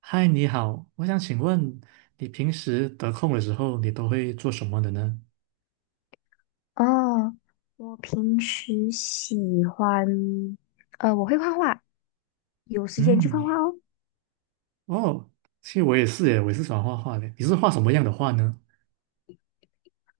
嗨，你好，我想请问你平时得空的时候，你都会做什么的呢？哦，我平时喜欢，我会画画，有时间就嗯，画画哦。哦，其实我也是耶，我也是喜欢画画的。你是画什么样的画呢？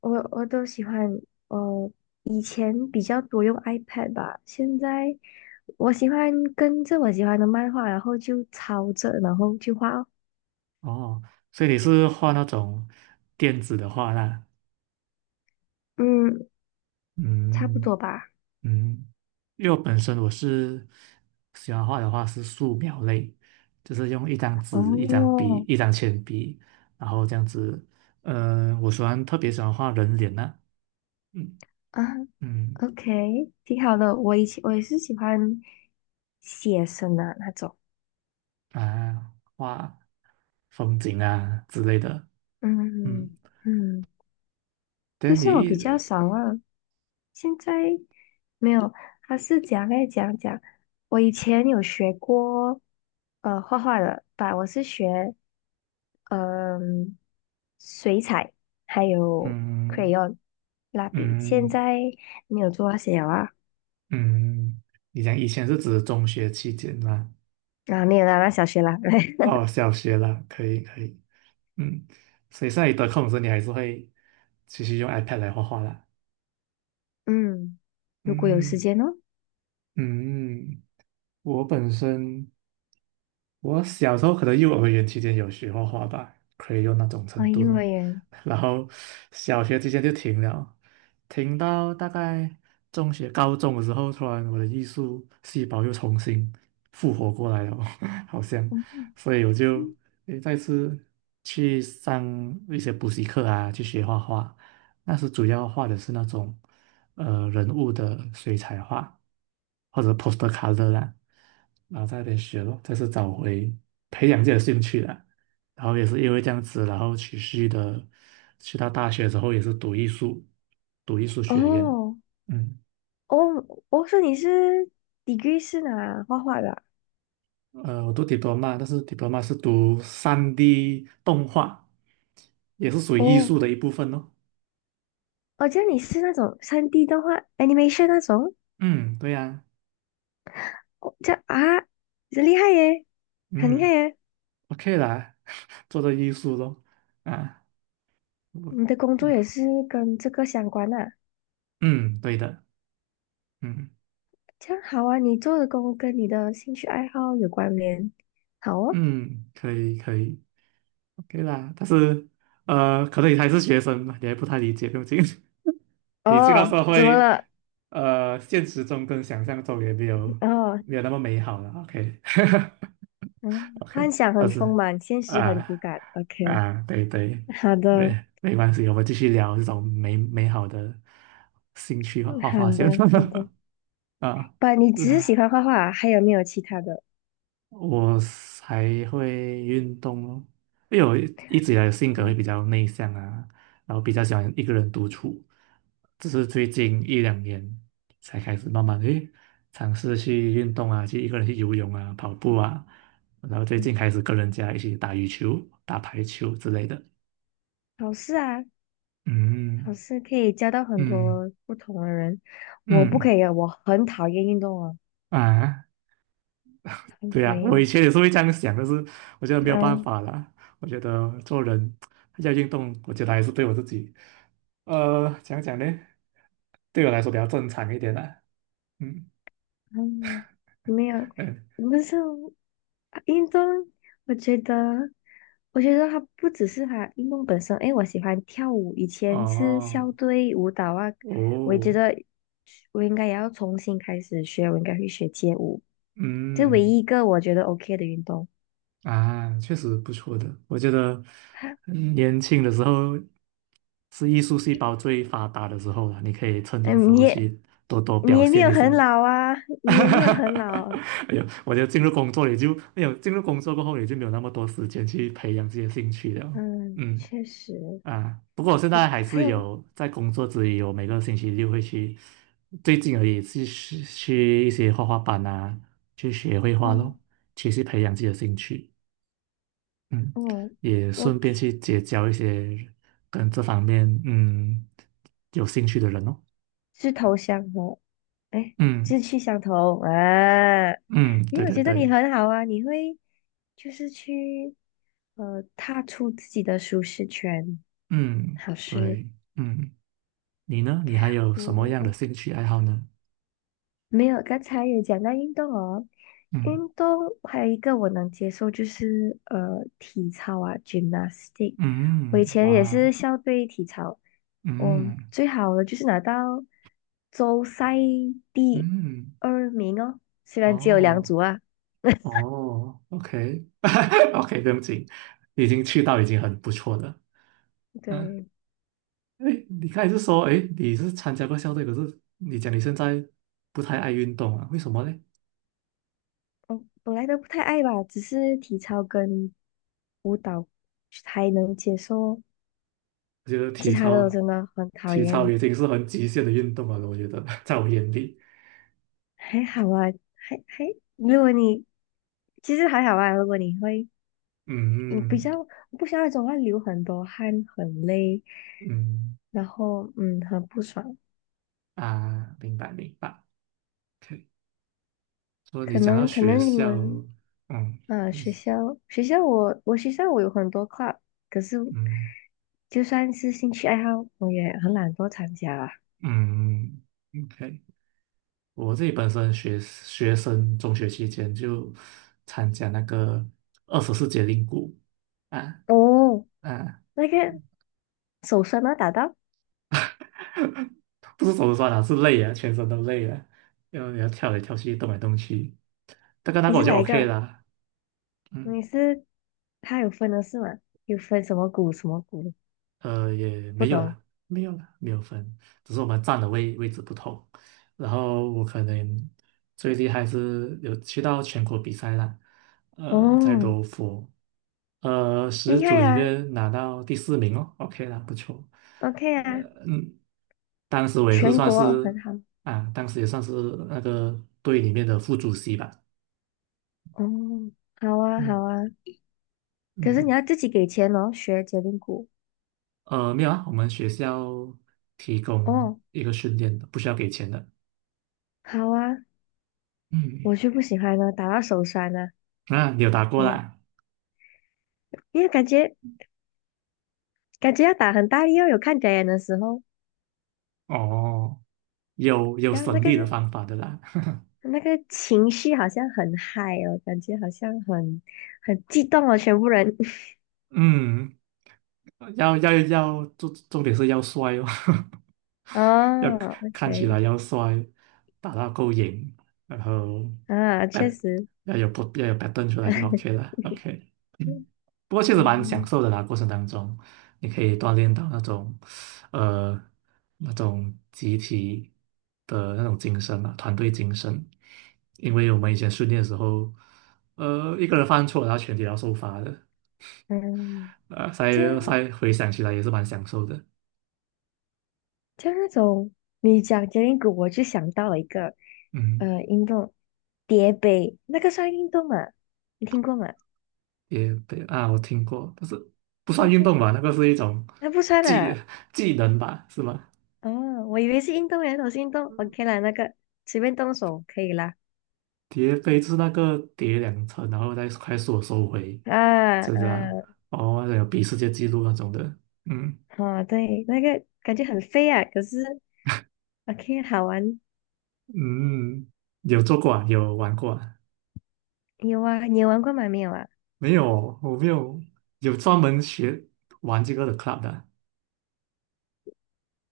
我都喜欢，呃，以前比较多用 iPad 吧，现在我喜欢跟着我喜欢的漫画，然后就抄着，然后去画哦。哦，所以你是画那种电子的画啦。嗯，差不嗯多吧。嗯，因为我本身我是喜欢画的话是素描类，就是用一张纸、一张笔、哦，一张铅笔，然后这样子。嗯、我特别喜欢画人脸呐、嗯啊嗯，OK，挺好的。我以前我也是喜欢写生的那种。啊，画。风景啊之类的。嗯，嗯嗯。可但你是我比一较少啊，现在没有。他是讲来讲讲，我以前有学过画画的吧，我是学嗯、水彩还有 嗯 crayon 蜡笔，现嗯在没有做那些了啊。嗯，嗯嗯你讲以前是指中学期间啦，啊，没有啦，那小学啦。哦，小学啦，可以可以，嗯，所以现在你得空的时候，你还是会继续用 iPad 来画画啦。嗯，如果有时嗯间哦。嗯，嗯我本身。我小时候可能幼儿园期间有学画画吧，可以用那种啊，程度幼儿咯。园。然后小学期间就停了，停到大概中学、高中的时候，突然我的艺术细胞又重新复活过来了，好像，嗯所以我就嗯。诶再次去上一些补习课啊，去学画画。那时主要画的是那种。人物的水彩画或者 poster color 啦，然后在那边学咯，再次找回培养自己的兴趣啦。然后也是因为这样子，然后持续的去到大学之后也是读艺术，读艺术学院。哦嗯，哦，我说你是 degree 是哪画画的啊？我读 diploma，但是 diploma 是读3D 动画，也是属于艺哦。术的一部分咯。哦，这样你是那种3D 动画 animation 那种？嗯，对呀、哦，这样啊，这厉害耶，很厉害嗯耶！，OK 啦，做做艺术咯，啊，我你的工作也是跟这个相关啊，嗯，对的。嗯这样好啊，你做的工跟你的兴趣爱好有关联，好哦。嗯，可以可以，OK 啦。但是可能你还是学生嘛，你还不太理解，毕竟 你进到哦，社怎么会，了？现实中跟想象中也没有哦，那么美好了。OK 嗯，幻 OK，想但很丰是满，现实很骨啊感。OK，啊，对对，好的，没关系，我们继续聊这种美好的兴趣和画好画先 的，好的。啊。不，你只是喜欢画画啊还有没有其他的？我还会运动咯，因为我一直以来的性格会嗯比较内向啊，然后比较喜欢一个人独处，只是最近一两年才开始慢慢的尝试去运动啊，去一个人去游泳啊、跑步啊，然后最近嗯，开始跟人家一起打羽球、打排球之类的。好事啊。老嗯师可以交到很嗯多不同的人，我不嗯可以，啊，我很讨厌运动啊，啊，很对讨呀、我以厌。前也是会这样想，但是我觉得没有办嗯法啦。我觉得做人要运动，我觉得还是对我自己，讲讲呢，对我来说比较正常一点啦。嗯嗯，没有，嗯，不是运动，我觉得，我觉得它不只是它运动本身，诶，我喜欢跳舞，以前是哦校队舞蹈啊，我也觉哦，得我应该也要重新开始学，我应该会学街舞，这唯嗯一一个我觉得 OK 的运动。啊，确实不错的。我觉得 年轻的时候是艺术细胞最发达的时候了，你可以趁这个时嗯，你候也去多多你表也没现有一很下。老啊，哈你也哈没有哈！很老。哎呦，我觉得进入工作过后也就没有那么多时间去培养自己的兴趣了。嗯，嗯确实。啊，不过我现我在还还是有，有在工作之余，我每个星期六会去，最近而已去一些画画班啊，去学绘画咯，嗯，其实培养自己的兴趣。嗯，哦，也我顺便志去结交一些跟这方面有兴趣的人哦。志头相头，哎，嗯志趣相投啊！嗯，你对有对觉得你对，很好啊？你会就是去踏出自己的舒适圈，嗯好事。对嗯。你呢？你还有什么样的我兴趣爱好呢？没有，刚才有讲到运动哦，嗯运动还有一个我能接受就是体操啊，gymnastic。我嗯，以前也哇，是校队体操，嗯，嗯最好的就是拿到州赛第嗯，二名哦，虽然只有两哦组啊。哦，OK OK，对不起，已经很不错了。嗯，对，哎，你刚才是说，哎，你是参加过校队，可是你讲你现在不太爱运动啊？为什么呢？我本来都不太爱吧，只是体操跟舞蹈还能接受，我觉得其他的我真的很讨体操厌。已经是很极限的运动了，我觉得 在我眼里，还好啊，还还，如果你其实还好啊，如果你会，你比较嗯不像那种会流很多汗、很累，嗯然后很不爽。啊，明白明白。OK 说你可讲到能可学能你校，们嗯，你学校我有很多课，可是嗯就算是兴趣爱好，我也很懒惰参加啊。嗯，OK，我自己本身学生中学期间就参加那个二十四节令鼓啊哦，啊，那个手酸吗？打到不是手酸啊，是累啊，全身都累了，因为你要跳来跳去，动来动去，大概那你个是我就 哪一 OK 个？啦，嗯。你是他有分的是吗？有分什么鼓什么鼓？也不没有懂。啦，没有啦，没有分，只是我们站的位置不同。然后我可能最厉害是有去到全国比赛啦，在哦，柔佛，十厉害组里呀面拿到第四名哦，OK 啦，不错。，OK 啊，嗯，当时我也是全算国很是好。当时也算是那个队里面的副主席吧。哦，好啊，好嗯啊，可是你嗯，要自己给钱哦，学结冰鼓。没有啊，我们学校提供哦，一个训练的，不需要给钱的。好啊，我嗯。就不喜欢呢，打到手酸呢，啊，你有打怎过么样？啦？因为感觉要打很大力哦，有看表演的时候，哦，有然后那省个力的方法的啦。那个情绪好像很嗨哦，感觉好像很激动哦，全部人。嗯，要，重点是要帅哦，要哦看起，OK，来要帅，打到够瘾，然后啊，确实。不要有 pattern 出来就 OK 了。OK，不过确实蛮享嗯受的啦，过程当中你可以锻炼到那种，呃，那种集体的那种精神啊，团队精神。因为我们以前训练的时候，一个人犯错，然后全体要受罚的，嗯。所在这，现在回想起来也是蛮享受的。就那种你讲杰林谷，我就想到了一个嗯，运动，叠杯，那个算运动吗？你听过吗？也对啊，我听过，但是不那算运个，动吧，那个是一种那不算技啊。技能吧，是吗？哦，我以为是运动员，我是运动，OK 啦，那个随便动手可以啦。叠杯就是那个叠2层，然后再快速地收回，啊，真的啊，哦，还有比世界纪录那种的，嗯啊，哦，对，那个感觉很飞啊，可是 OK 好玩。嗯，有做过啊，有玩过啊，你有啊？你有玩过吗？没有啊？没有，我没有有专门学玩这个的 club 的啊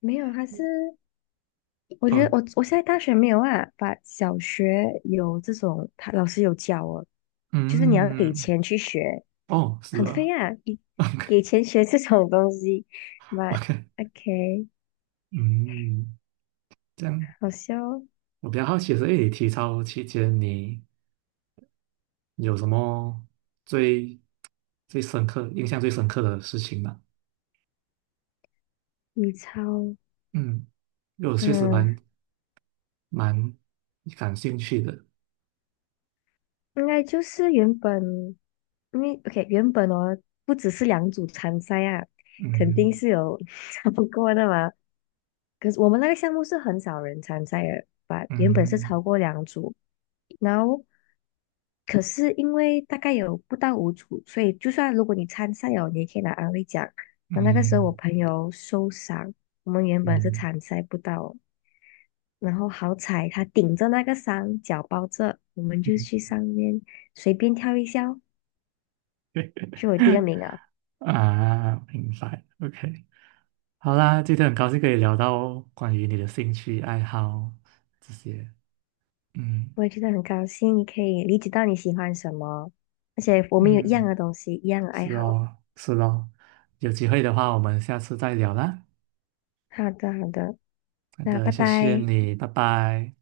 没有，它是。我觉得哦，我现在大学没有啊，把小学有这种，他老师有教哦，就是你要给嗯，钱去学，哦，是很费啊 啊，给钱学这种东西。But ，OK，OK，嗯，这样好笑哦。我比较好奇的是，诶，你体操期间你有什么最最深刻、印象最深刻的事情吗？你超，嗯，因为我确实嗯。蛮感兴趣的。应该就是原本，因为 OK 原本哦，不只是两组参赛啊，肯定嗯是有 超过的嘛。可是我们那个项目是很少人参赛的，把原本是嗯超过两组，然后可是因为大概有不到五组，所以就算如果你参赛哦，你也可以拿安慰奖。那那个时候我嗯朋友受伤，我们原本是嗯参赛不到，然后好彩他顶着那个山，脚包着，我们就去上面随便跳一下哦就有第二嗯 名啊！啊，明白。OK，好啦，今天很高兴可以聊到关于你的兴趣爱好这些。嗯我也觉得很高兴，你可以理解到你喜欢什么，而且我们有一样嗯，的东西，一样的爱是好。哦是哦，有机会的话我们下次再聊啦。好的，好的，好那的，拜谢谢拜。你，拜拜。